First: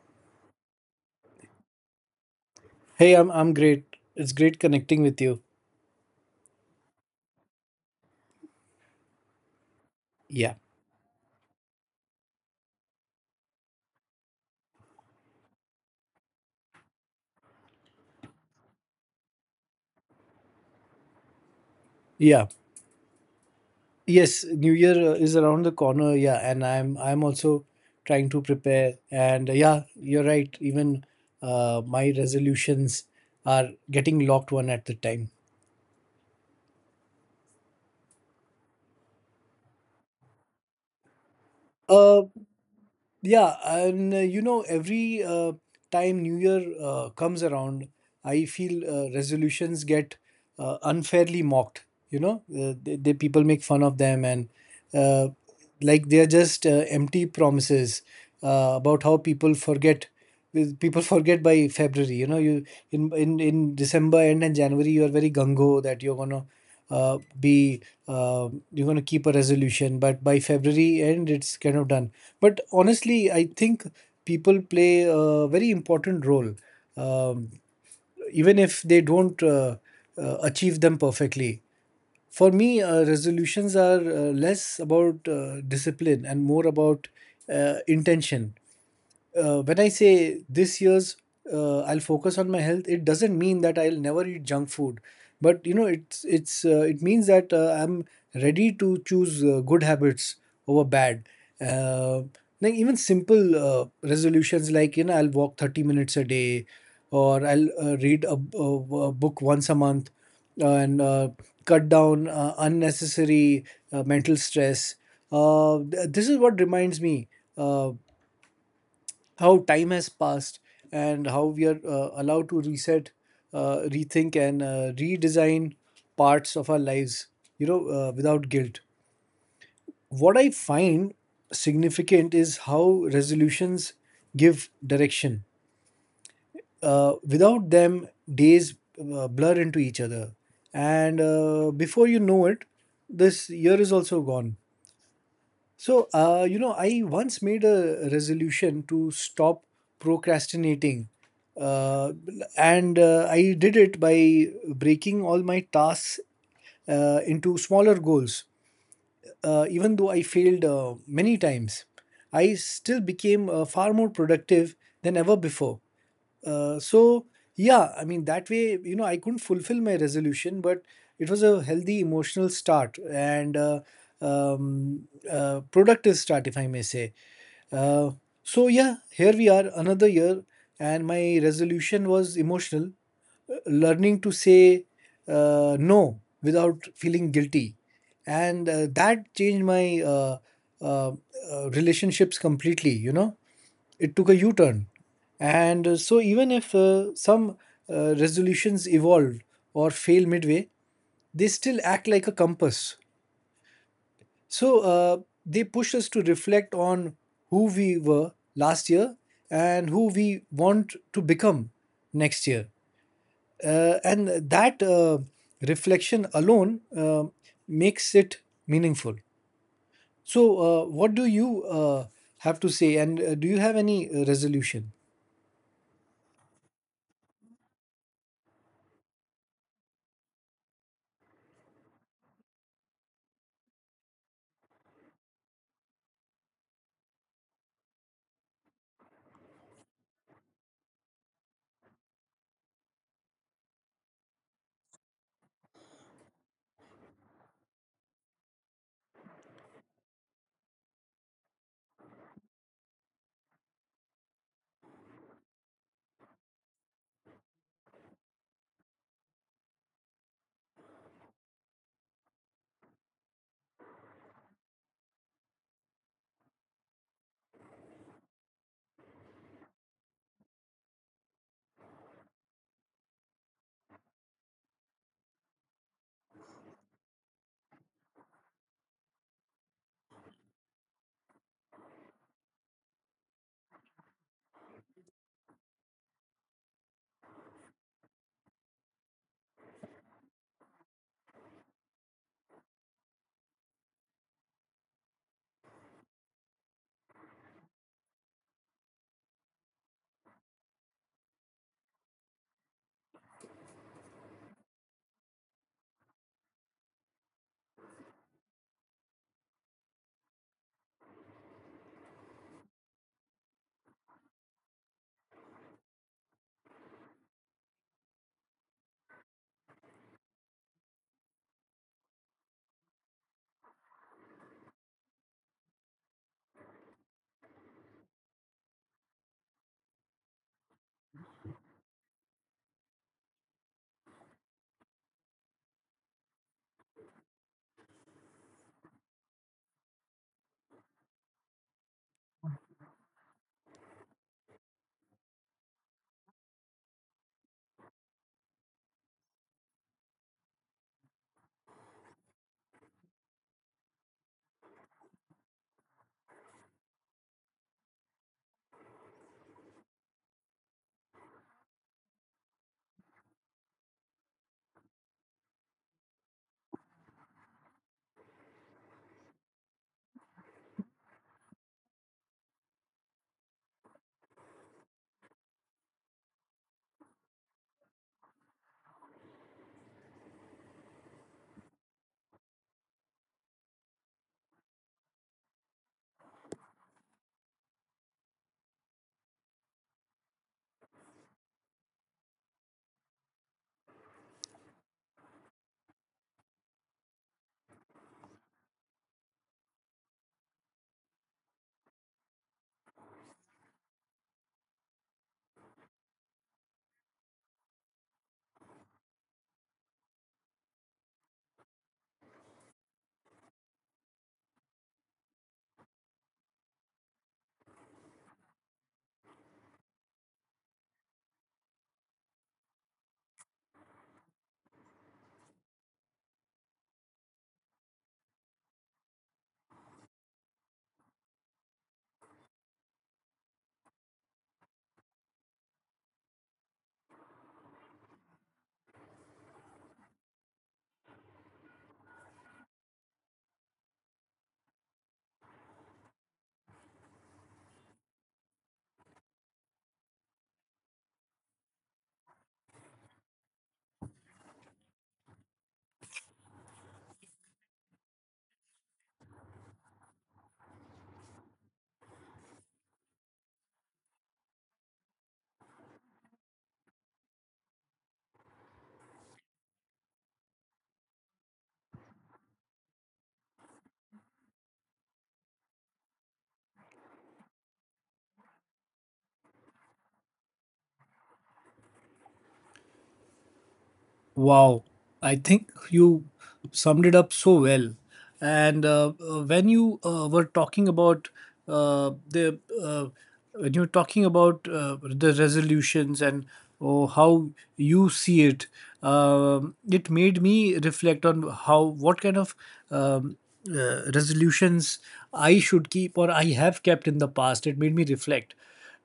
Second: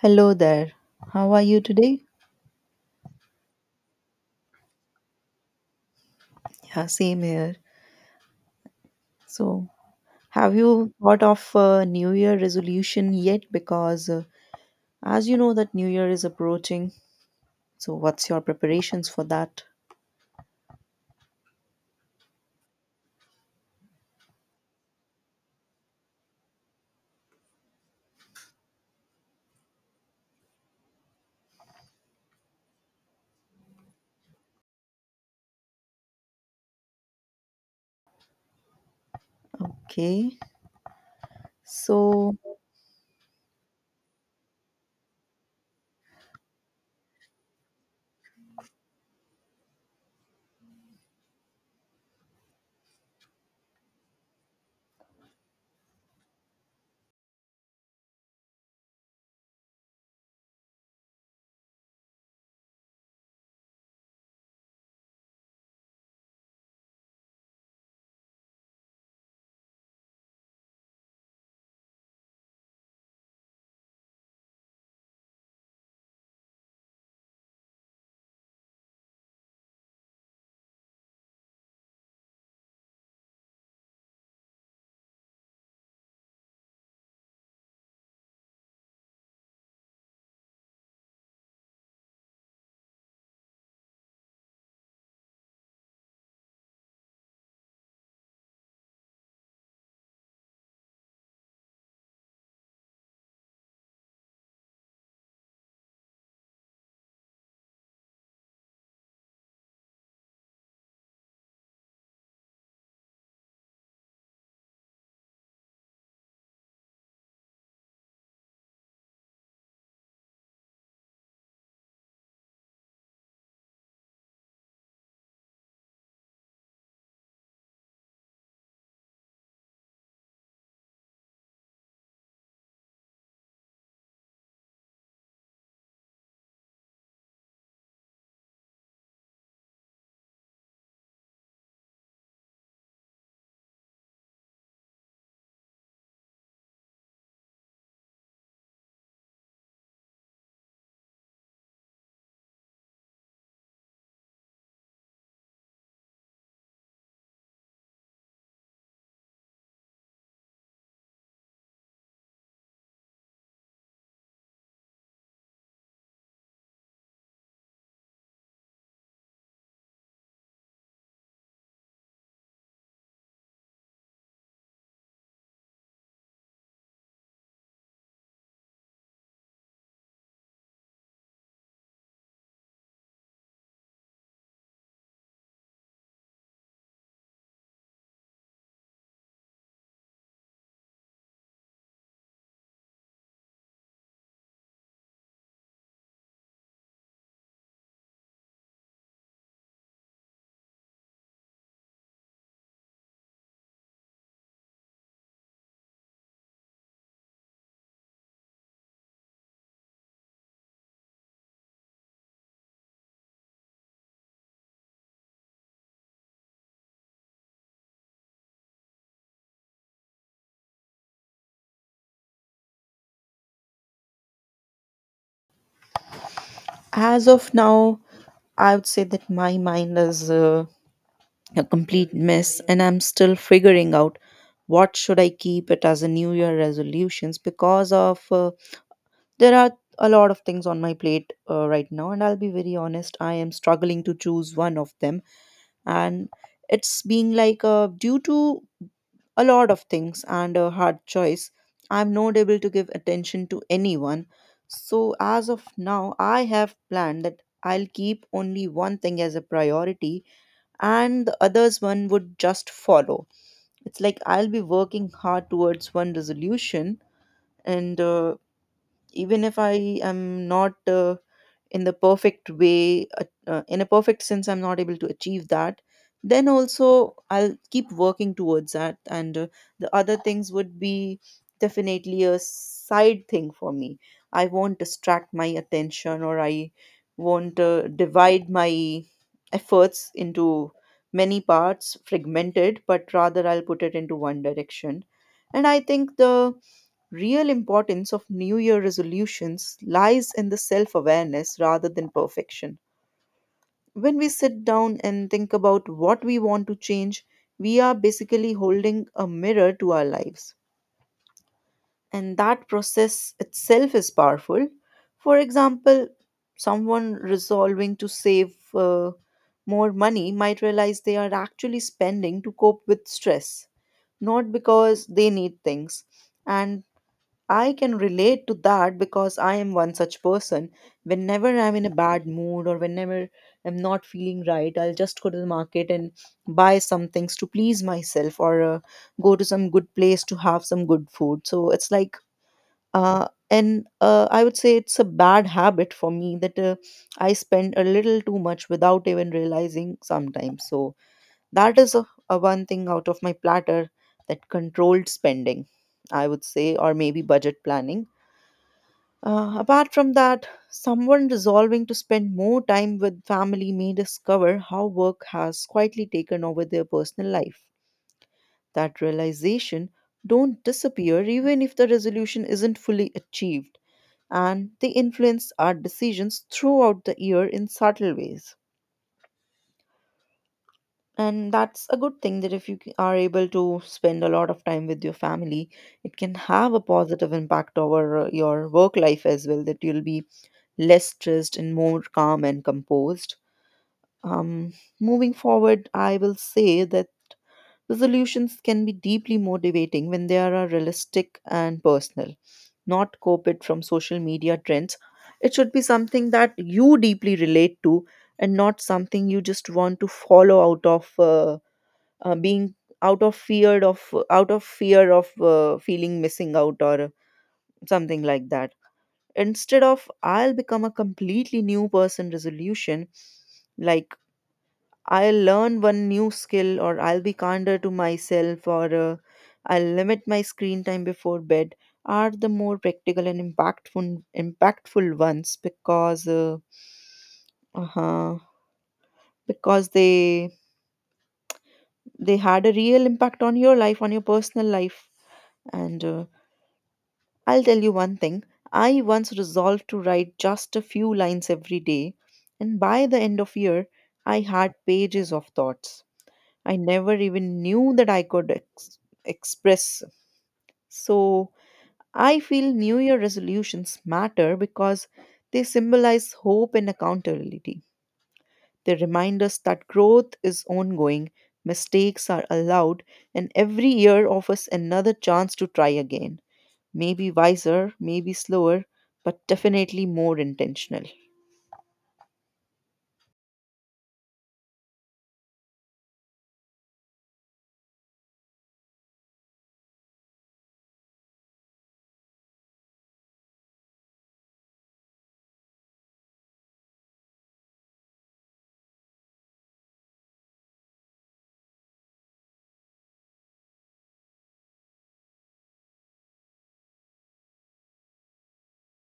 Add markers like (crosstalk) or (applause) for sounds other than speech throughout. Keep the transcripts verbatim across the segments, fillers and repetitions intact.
Hello there. How are you today? Hey, I'm I'm great. It's great connecting with you. Yeah, same here. So, Yeah. have you thought of a New Year resolution yet? Because, uh, as you know, that New Year is approaching. So, what's your preparations for that? Yeah. Yes, New Year uh, is around the corner. Yeah, and I'm I'm also trying to prepare. And uh, yeah, you're right. Even uh, my resolutions are getting locked one at the time. Okay. Uh, So, Yeah, and uh, you know, every uh, time New Year uh, comes around, I feel uh, resolutions get uh, unfairly mocked. You know, uh, they, they People make fun of them, and uh, like they're just uh, empty promises uh, about how people forget. with- People forget by February. You know, you in in in December end and January, you are very gung-ho that you're gonna uh, be uh, you're gonna keep a resolution, but by February end, it's kind of done, but honestly, I think people play a very important role, um, even if they don't uh, uh, achieve them perfectly. For me, uh, resolutions are uh, less about uh, discipline and more about uh, intention. Uh, when I say this year's, uh, I'll focus on my health, it doesn't mean that I'll never eat junk food. But you know, it's it's uh, it means that uh, I'm ready to choose uh, good habits over bad. Uh, like even simple uh, resolutions, like you know, I'll walk thirty minutes a day, or I'll uh, read a a, a book once a month, uh, and uh, cut down uh, unnecessary uh, mental stress. Uh, th- this is what reminds me Uh, how time has passed and how we are uh, allowed to reset, uh, rethink, and uh, redesign parts of our lives, you know, uh, without guilt. What I find significant is how resolutions give direction. Uh, without them, days uh, blur into each other. And uh, before you know it, this year is also gone. So, uh, you know, I once made a resolution to stop procrastinating. Uh, and uh, I did it by breaking all my tasks uh, into smaller goals. Uh, even though I failed uh, many times, I still became uh, far more productive than ever before. Uh, so yeah, I mean, that way, you know, I couldn't fulfill my resolution, but it was a healthy emotional start and uh, um, uh, productive start, if I may say. Uh, so yeah, here we are, another year, and my resolution was emotional, learning to say uh, no without feeling guilty, and uh, that changed my uh, uh, uh, relationships completely. You know, it took a u-turn, and uh, so even if uh, some uh, resolutions evolve or fail midway, they still act like a compass. So uh, they push us to reflect on who we were last year and who we want to become next year, uh, and that uh, reflection alone uh, makes it meaningful. So uh, what do you uh, have to say, and uh, do you have any uh, resolution? as of now, I would say that my mind is uh, a complete mess, and I'm still figuring out what should I keep it as a New Year resolutions because of uh, there are a lot of things on my plate uh, right now, and I'll be very honest, I am struggling to choose one of them. And it's being like uh, due to a lot of things and a hard choice, I'm not able to give attention to anyone. So, as of now, I have planned that I'll keep only one thing as a priority, and the others one would just follow. It's like I'll be working hard towards one resolution, and uh, even if I am not. Uh, in the perfect way uh, uh, in a perfect sense, I'm not able to achieve that, then also I'll keep working towards that, and uh, the other things would be definitely a side thing for me. I won't distract my attention, or I won't uh, divide my efforts into many parts fragmented, but rather I'll put it into one direction. And I think the real importance of New Year resolutions lies in the self-awareness rather than perfection. When we sit down and think about what we want to change, we are basically holding a mirror to our lives, and that process itself is powerful. For example, someone resolving to save uh, more money might realize they are actually spending to cope with stress, not because they need things. And I can relate to that because I am one such person. Whenever I'm in a bad mood, or whenever I'm not feeling right, I'll just go to the market and buy some things to please myself, or uh, go to some good place to have some good food. So it's like, uh, and uh, I would say it's a bad habit for me, that uh, I spend a little too much without even realizing sometimes. So that is a, a one thing out of my platter, that controlled spending, I would say, or maybe budget planning. Uh, apart from that, someone resolving to spend more time with family may discover how work has quietly taken over their personal life. That realization don't disappear even if the resolution isn't fully achieved, and they influence our decisions throughout the year in subtle ways. And that's a good thing, that if you are able to spend a lot of time with your family, it can have a positive impact over uh, your work life as well, that you'll be less stressed and more calm and composed. Um, Moving forward, I will say that resolutions can be deeply motivating when they are realistic and personal, not copied from social media trends. It should be something that you deeply relate to, and not something you just want to follow out of uh, uh, being out of fear of out of fear of uh, feeling missing out or something like that. Instead of "I'll become a completely new person" resolution, like "I'll learn one new skill," or "I'll be kinder to myself," or uh, "I'll limit my screen time before bed," are the more practical and impactful impactful ones, because uh, uh-huh, because they they had a real impact on your life, on your personal life. And uh, I'll tell you one thing. I once resolved to write just a few lines every day, and by the end of year, I had pages of thoughts I never even knew that I could ex- express. So, I feel New Year resolutions matter because they symbolize hope and accountability. They remind us that growth is ongoing, mistakes are allowed, and every year offers another chance to try again. Maybe wiser, maybe slower, but definitely more intentional. Wow, I think you summed it up so well. And uh, uh, when you uh, were talking about uh, the uh, when you were talking about uh, the resolutions and, oh, how you see it, um, it made me reflect on how, what kind of um, uh, resolutions I should keep or I have kept in the past. It made me reflect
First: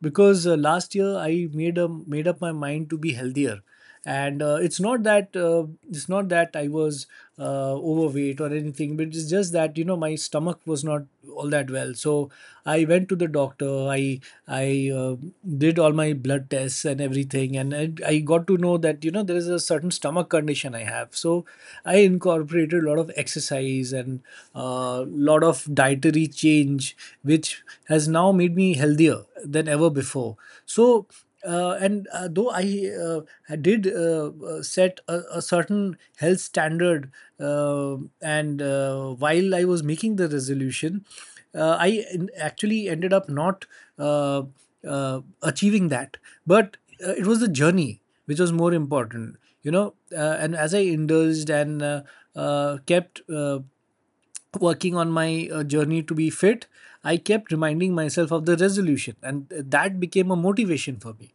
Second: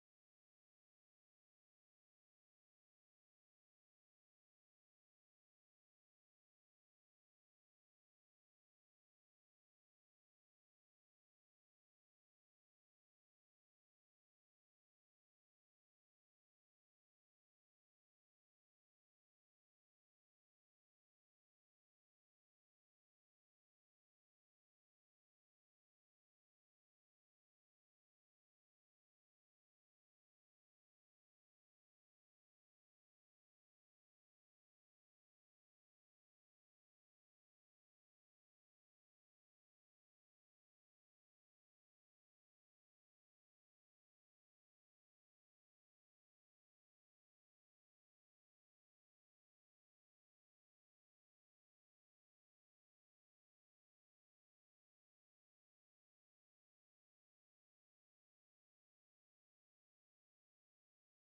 because uh, last year I made a made up my mind to be healthier, and uh, it's not that uh, it's not that I was uh, overweight or anything, but it's just that, you know, my stomach was not all that well, so I went to the doctor. I i uh, did all my blood tests and everything, and I, I got to know that, you know, there is a certain stomach condition I have, so I incorporated a lot of exercise and a uh, lot of dietary change, which has now made me healthier than ever before. So uh, and uh, though I uh, uh, did uh, uh, set a, a certain health standard, uh, and uh, while I was making the resolution, uh, i en- actually ended up not uh, uh, achieving that, but uh, it was the journey which was more important, you know. Uh, and as I indulged and uh, uh, kept uh, working on my uh, journey to be fit, I kept reminding myself of the resolution, and that became a motivation for me.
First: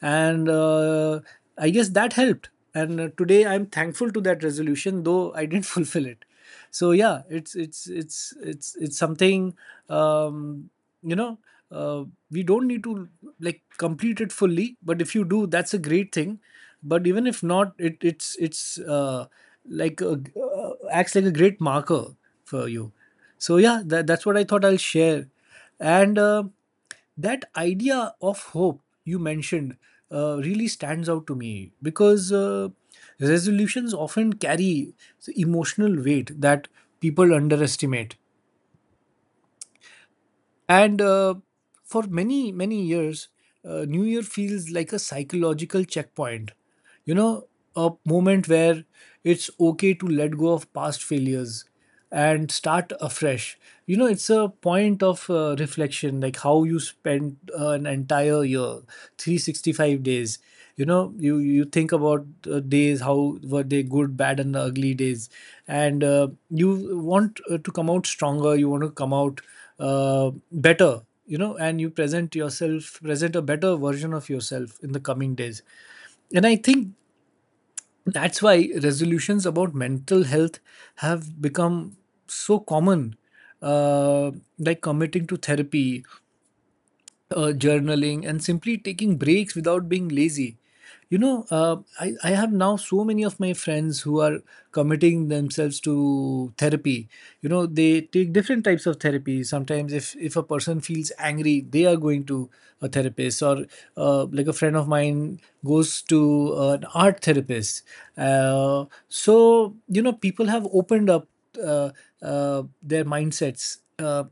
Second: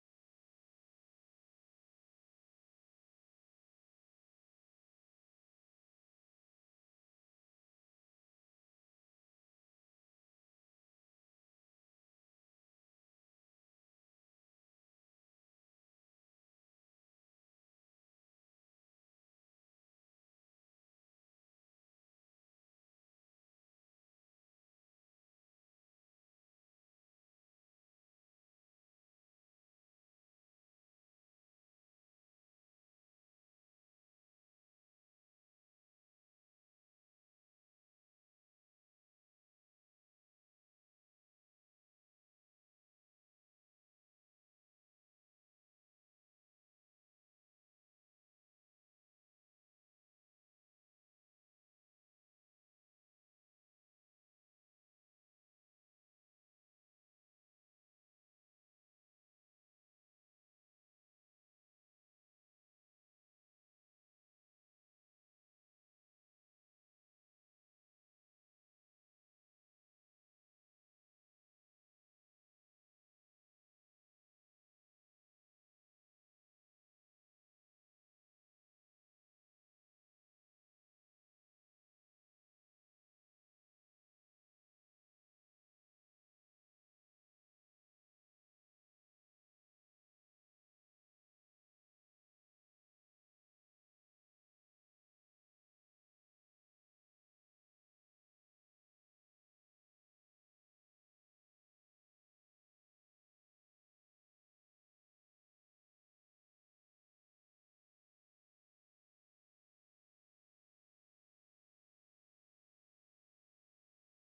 And uh, I guess that helped. And uh, today I'm thankful to that resolution, though I didn't (laughs) fulfill it. So yeah, it's it's it's it's it's something, um, you know. Uh, we don't need to like complete it fully, but if you do, that's a great thing. But even if not, it it's it's uh, like a, uh, acts like a great marker for you. So yeah, that, that's what I thought I'll share. And uh, that idea of hope you mentioned uh, really stands out to me, because uh, resolutions often carry the emotional weight that people underestimate. And uh, for many, many years, uh, New Year feels like a psychological checkpoint. You know, a moment where it's okay to let go of past failures and start afresh. You know, it's a point of uh, reflection, like how you spent an entire year, three hundred sixty-five days. You know, you you think about uh, days, how were they, good, bad, and the ugly days, and uh, you want uh, to come out stronger. You want to come out uh, better, you know, and you present yourself, present a better version of yourself in the coming days. And I think that's why resolutions about mental health have become so common, uh, like committing to therapy, uh, journaling, and simply taking breaks without being lazy. You know, uh, I, I have now so many of my friends who are committing themselves to therapy. You know, they take different types of therapy. Sometimes, if, if a person feels angry, they are going to a therapist, or uh, like a friend of mine goes to an art therapist. Uh, so, you know, people have opened up uh, uh, their mindsets. Uh,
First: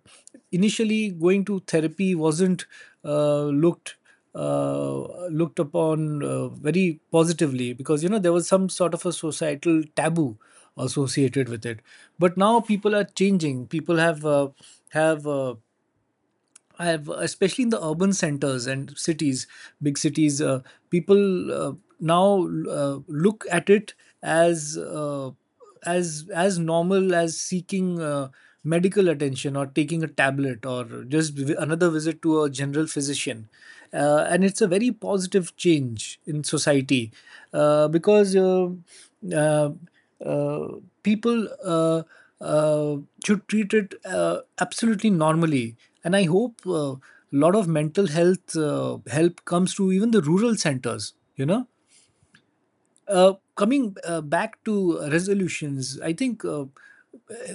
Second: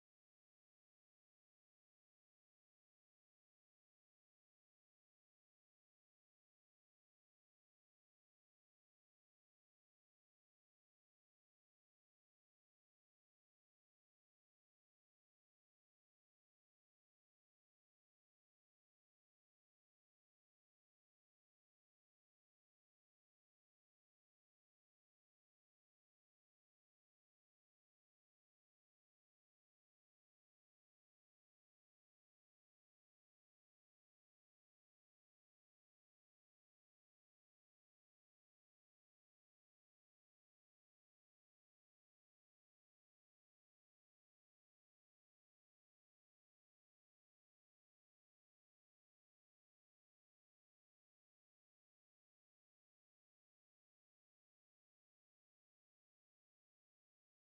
Initially, going to therapy wasn't uh, looked uh, looked upon uh, very positively, because you know there was some sort of a societal taboo associated with it. But now people are changing. People have uh, have uh, I have, especially in the urban centers and cities, big cities, uh, people uh, now uh, look at it as uh, as as normal as seeking uh, medical attention, or taking a tablet, or just vi- another visit to a general physician, uh, and it's a very positive change in society, uh, because uh, uh, uh, people. Uh, uh, should treat it uh, absolutely normally. And I hope a uh, lot of mental health uh, help comes to even the rural centers, you know. Uh, coming uh, back to resolutions, I think uh,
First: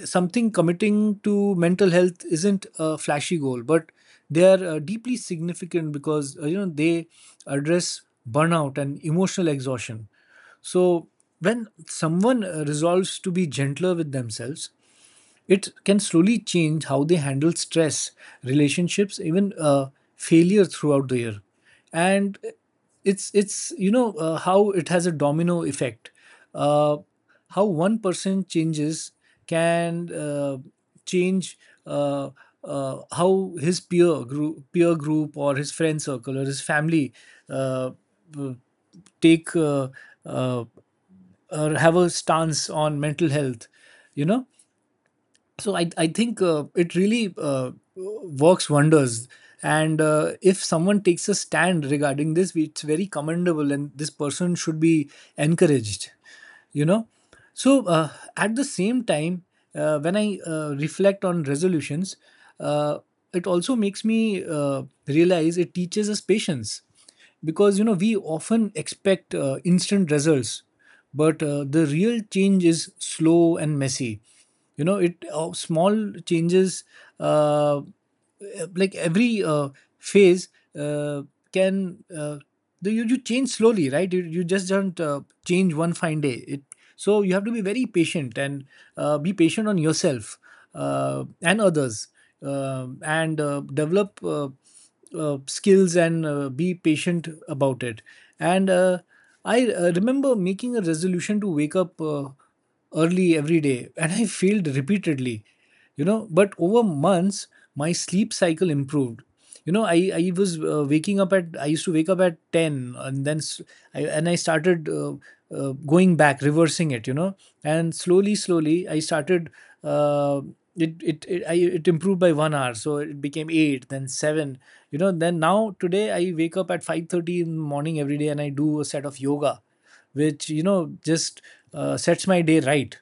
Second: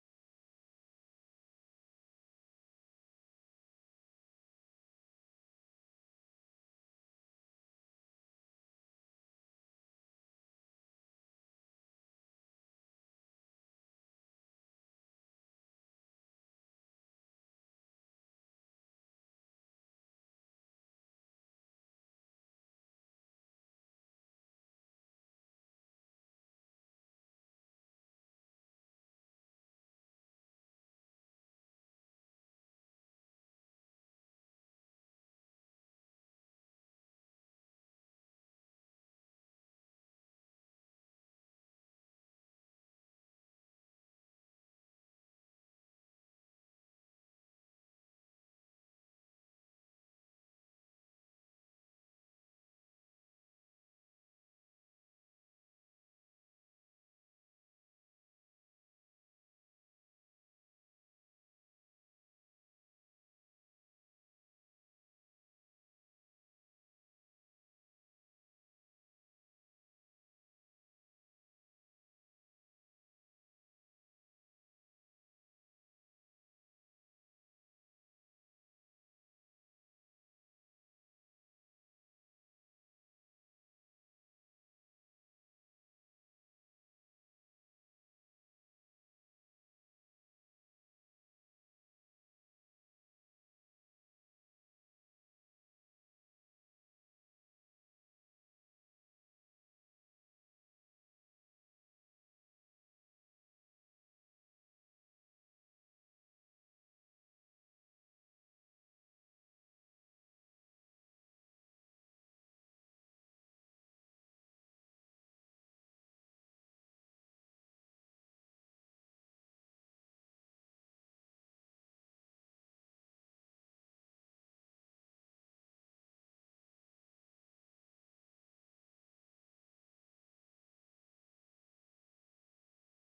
something, committing to mental health isn't a flashy goal, but they are uh, deeply significant, because uh, you know, they address burnout and emotional exhaustion. So when someone uh, resolves to be gentler with themselves, it can slowly change how they handle stress, relationships, even uh, failure throughout the year. And it's it's you know uh, how it has a domino effect. Uh, how one person changes can uh, change uh, uh, how his peer group, peer group, or his friend circle, or his family uh, uh, take uh, uh, or have a stance on mental health. You know, so i i think uh, it really uh, works wonders. And uh, if someone takes a stand regarding this, it's very commendable, and this person should be encouraged, you know. So uh, at the same time, uh, when I uh, reflect on resolutions, uh, it also makes me uh, realize, it teaches us patience, because you know we often expect uh, instant results, but uh, the real change is slow and messy. You know, it uh, small changes, uh, uh, like every uh, phase uh, can uh, do. You, you change slowly, right? You, you just don't uh, change one fine day. It So you have to be very patient and uh, be patient on yourself uh, and others. Um and uh, develop uh, uh, skills and uh, be patient about it. And uh, i uh, remember making a resolution to wake up uh, early every day, and I (laughs) failed repeatedly, you know. But over months my sleep cycle improved. You know, i i was uh, waking up at i used to wake up at ten, and then s- I, and i started uh, uh, going back, reversing it, you know. And slowly, slowly, I started uh, it, it it I, it improved by one hour, so it became eight, then seven. You know, then now, today I wake up at five thirty in the morning every day, and I do a set of yoga, which, you know, just uh, sets my day right.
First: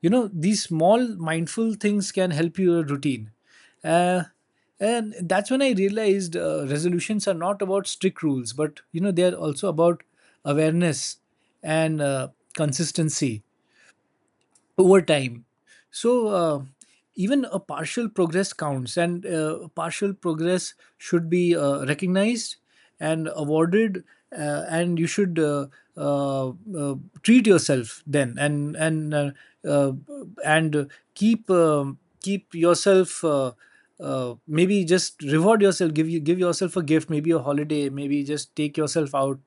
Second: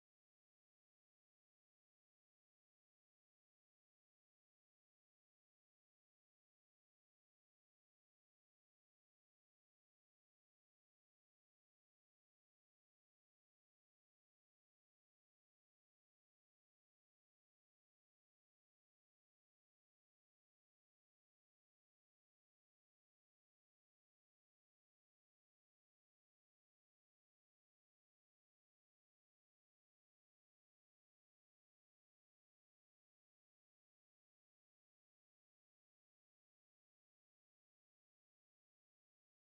You know, these small mindful things can help your routine. uh, and that's when I realized uh, resolutions are not about strict rules, but you know they are also about awareness and uh, consistency over time. So uh, even a partial progress counts, and uh, partial progress should be uh, recognized and awarded, uh, and you should uh, uh, uh, treat yourself then, and and uh, uh, and keep um keep yourself. Uh, uh, maybe just reward yourself, give you give yourself a gift, maybe a holiday, maybe just take yourself out,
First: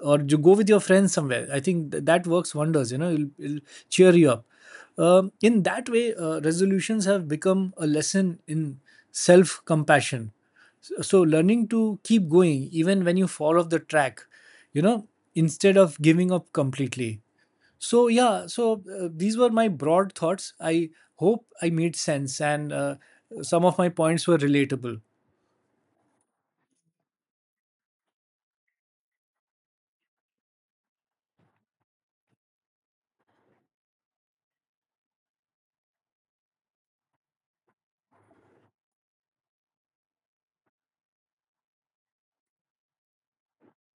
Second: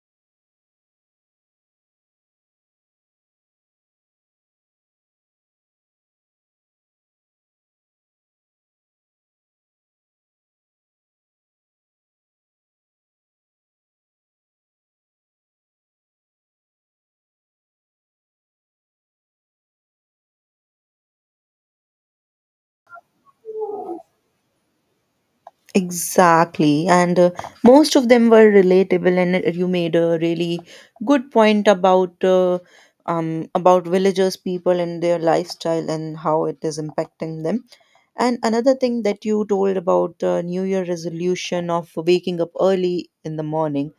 or you go with your friends somewhere. I think th- that works wonders. You know, it'll, it'll cheer you up. Um, in that way, uh, resolutions have become a lesson in self compassion. So, so learning to keep going even when you fall off the track, you know, instead of giving up completely. So yeah, so uh, these were my broad thoughts. I hope I made sense, and uh, some of my points were relatable. Exactly. And uh, most of them were relatable, and uh, you made a really good point about. Uh, um, about villagers, people, and their lifestyle, and how it is impacting them. And another thing that you told about uh, New Year resolution of waking up early in the morning.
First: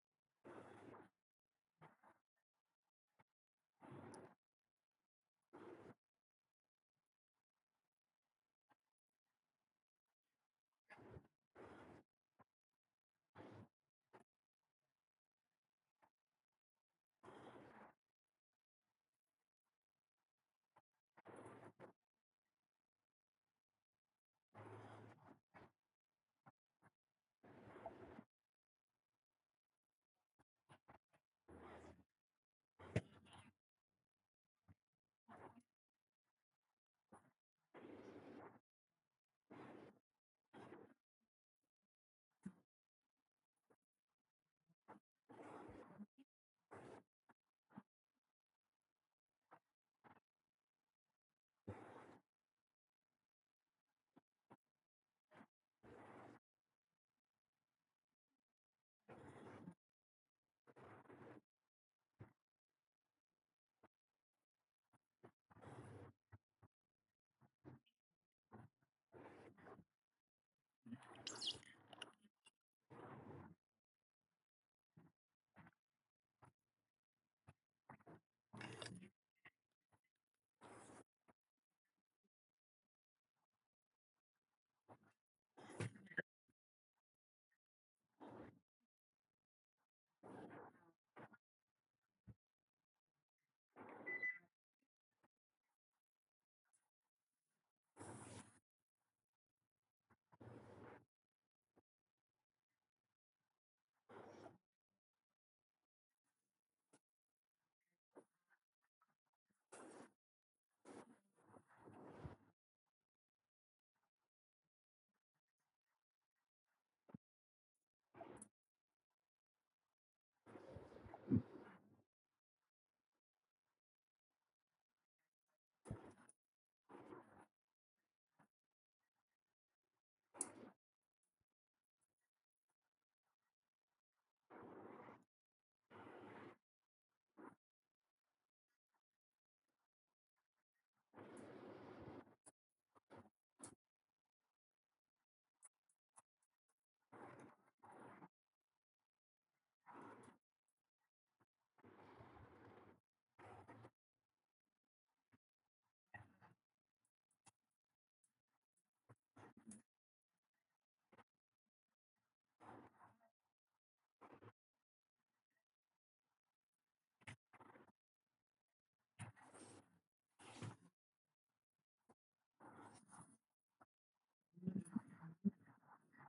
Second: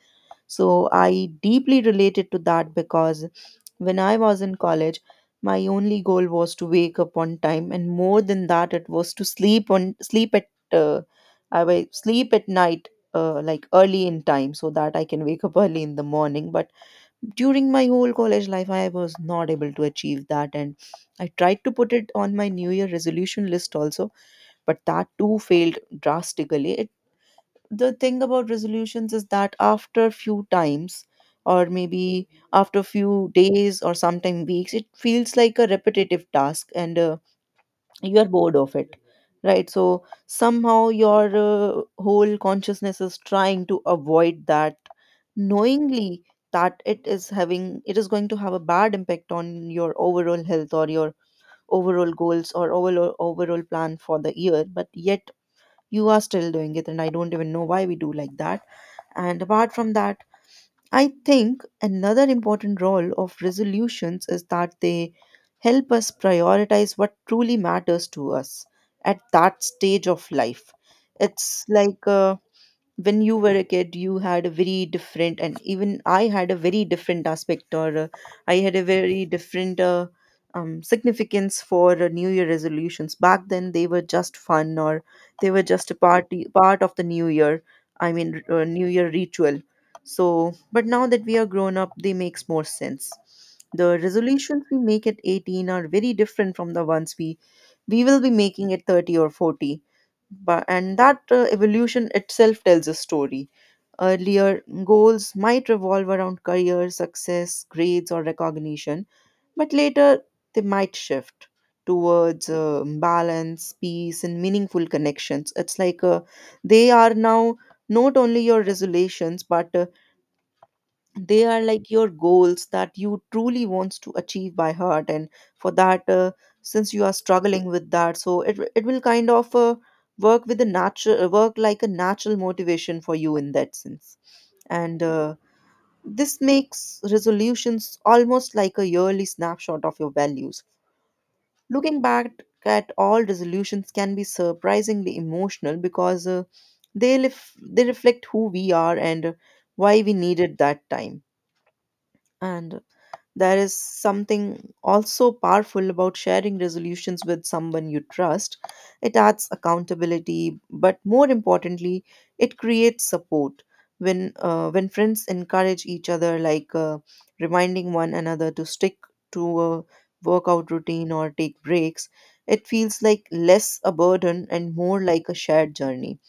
So I deeply related to that because when I was in college, my only goal was to wake up on time, and more than that, it was to sleep on sleep at uh, I will sleep at night, uh, like early in time, so that I can wake up (laughs) early in the morning. But during my whole college life, I was not able to achieve that, and I tried to put it on my New Year resolution list also, but that too failed drastically. The thing about resolutions is that after a few times, or maybe after a few days or sometime weeks, it feels like a repetitive task, and uh, you are bored of it, right? So somehow your uh, whole consciousness is trying to avoid that, knowingly that it is having it is going to have a bad impact on your overall health, or your overall goals, or overall overall plan for the year, but yet you are still doing it, and I don't even know why we do like that. And apart from that, I think another important role of resolutions is that they help us prioritize what truly matters to us at that stage of life. It's like uh, when you were a kid, you had a very different, and even I had a very different aspect, or uh, I had a very different uh, um, significance for uh, New Year resolutions back then. They were just fun, or they were just a party part of the New Year, I mean r- uh, New Year ritual. So but now that we are grown up, they makes more sense. The resolutions we make at eighteen are very different from the ones we we will be making at thirty or forty. But and that uh, evolution itself tells a story. Earlier goals might revolve around career success, grades, or recognition, but later they might shift towards uh, balance, peace, and meaningful connections. It's like uh, they are now not only your resolutions, but uh, they are like your goals that you truly wants to achieve by heart. And for that uh, since you are struggling with that, so it, it will kind of uh, work with a natural work like a natural motivation for you in that sense. And uh, this makes resolutions almost like a yearly snapshot of your values. Looking back at all resolutions can be surprisingly emotional, because uh, they, lef- they reflect who we are and why we needed that time. And there is something also powerful about sharing resolutions with someone you trust. It adds accountability, but more importantly, it creates support. When uh, when friends encourage each other, like uh, reminding one another to stick to a workout routine or take breaks, it feels like less a burden and more like a shared journey.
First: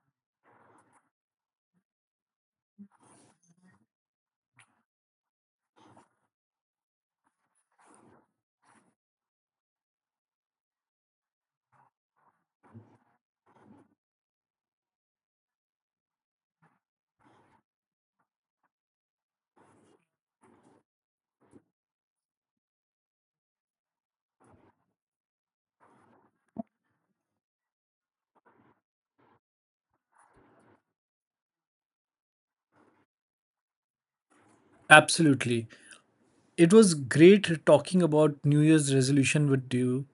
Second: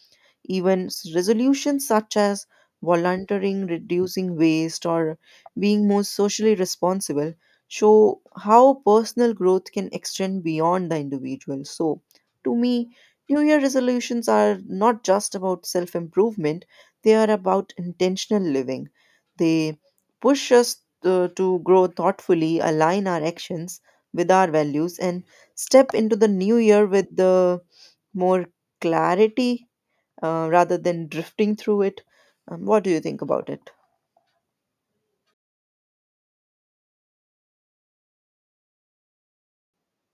Even s- resolutions such as volunteering, reducing waste, or being more socially responsible show how personal growth can extend beyond the individual. So, to me, New Year resolutions are not just about self improvement, they are about intentional living. They push us uh, to grow thoughtfully, align our actions with our values, and step into the new year with the more clarity, uh, rather than drifting through it. Um, what do you think about it? Absolutely. It was great talking about New Year's resolution with you,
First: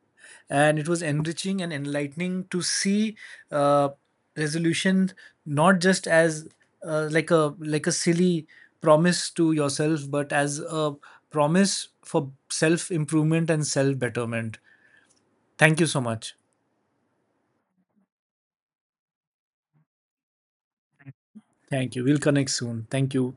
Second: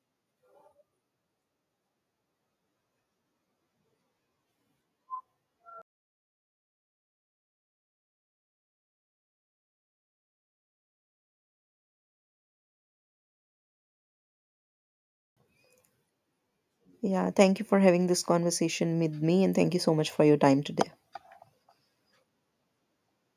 and it was enriching and enlightening to see uh, resolution not just as uh, like a like a silly promise to yourself, but as a promise for self improvement and self betterment. Thank you so much. Yeah, thank you for having this conversation with me, and thank you so much for your time today. Thank you. We'll connect soon. Thank you.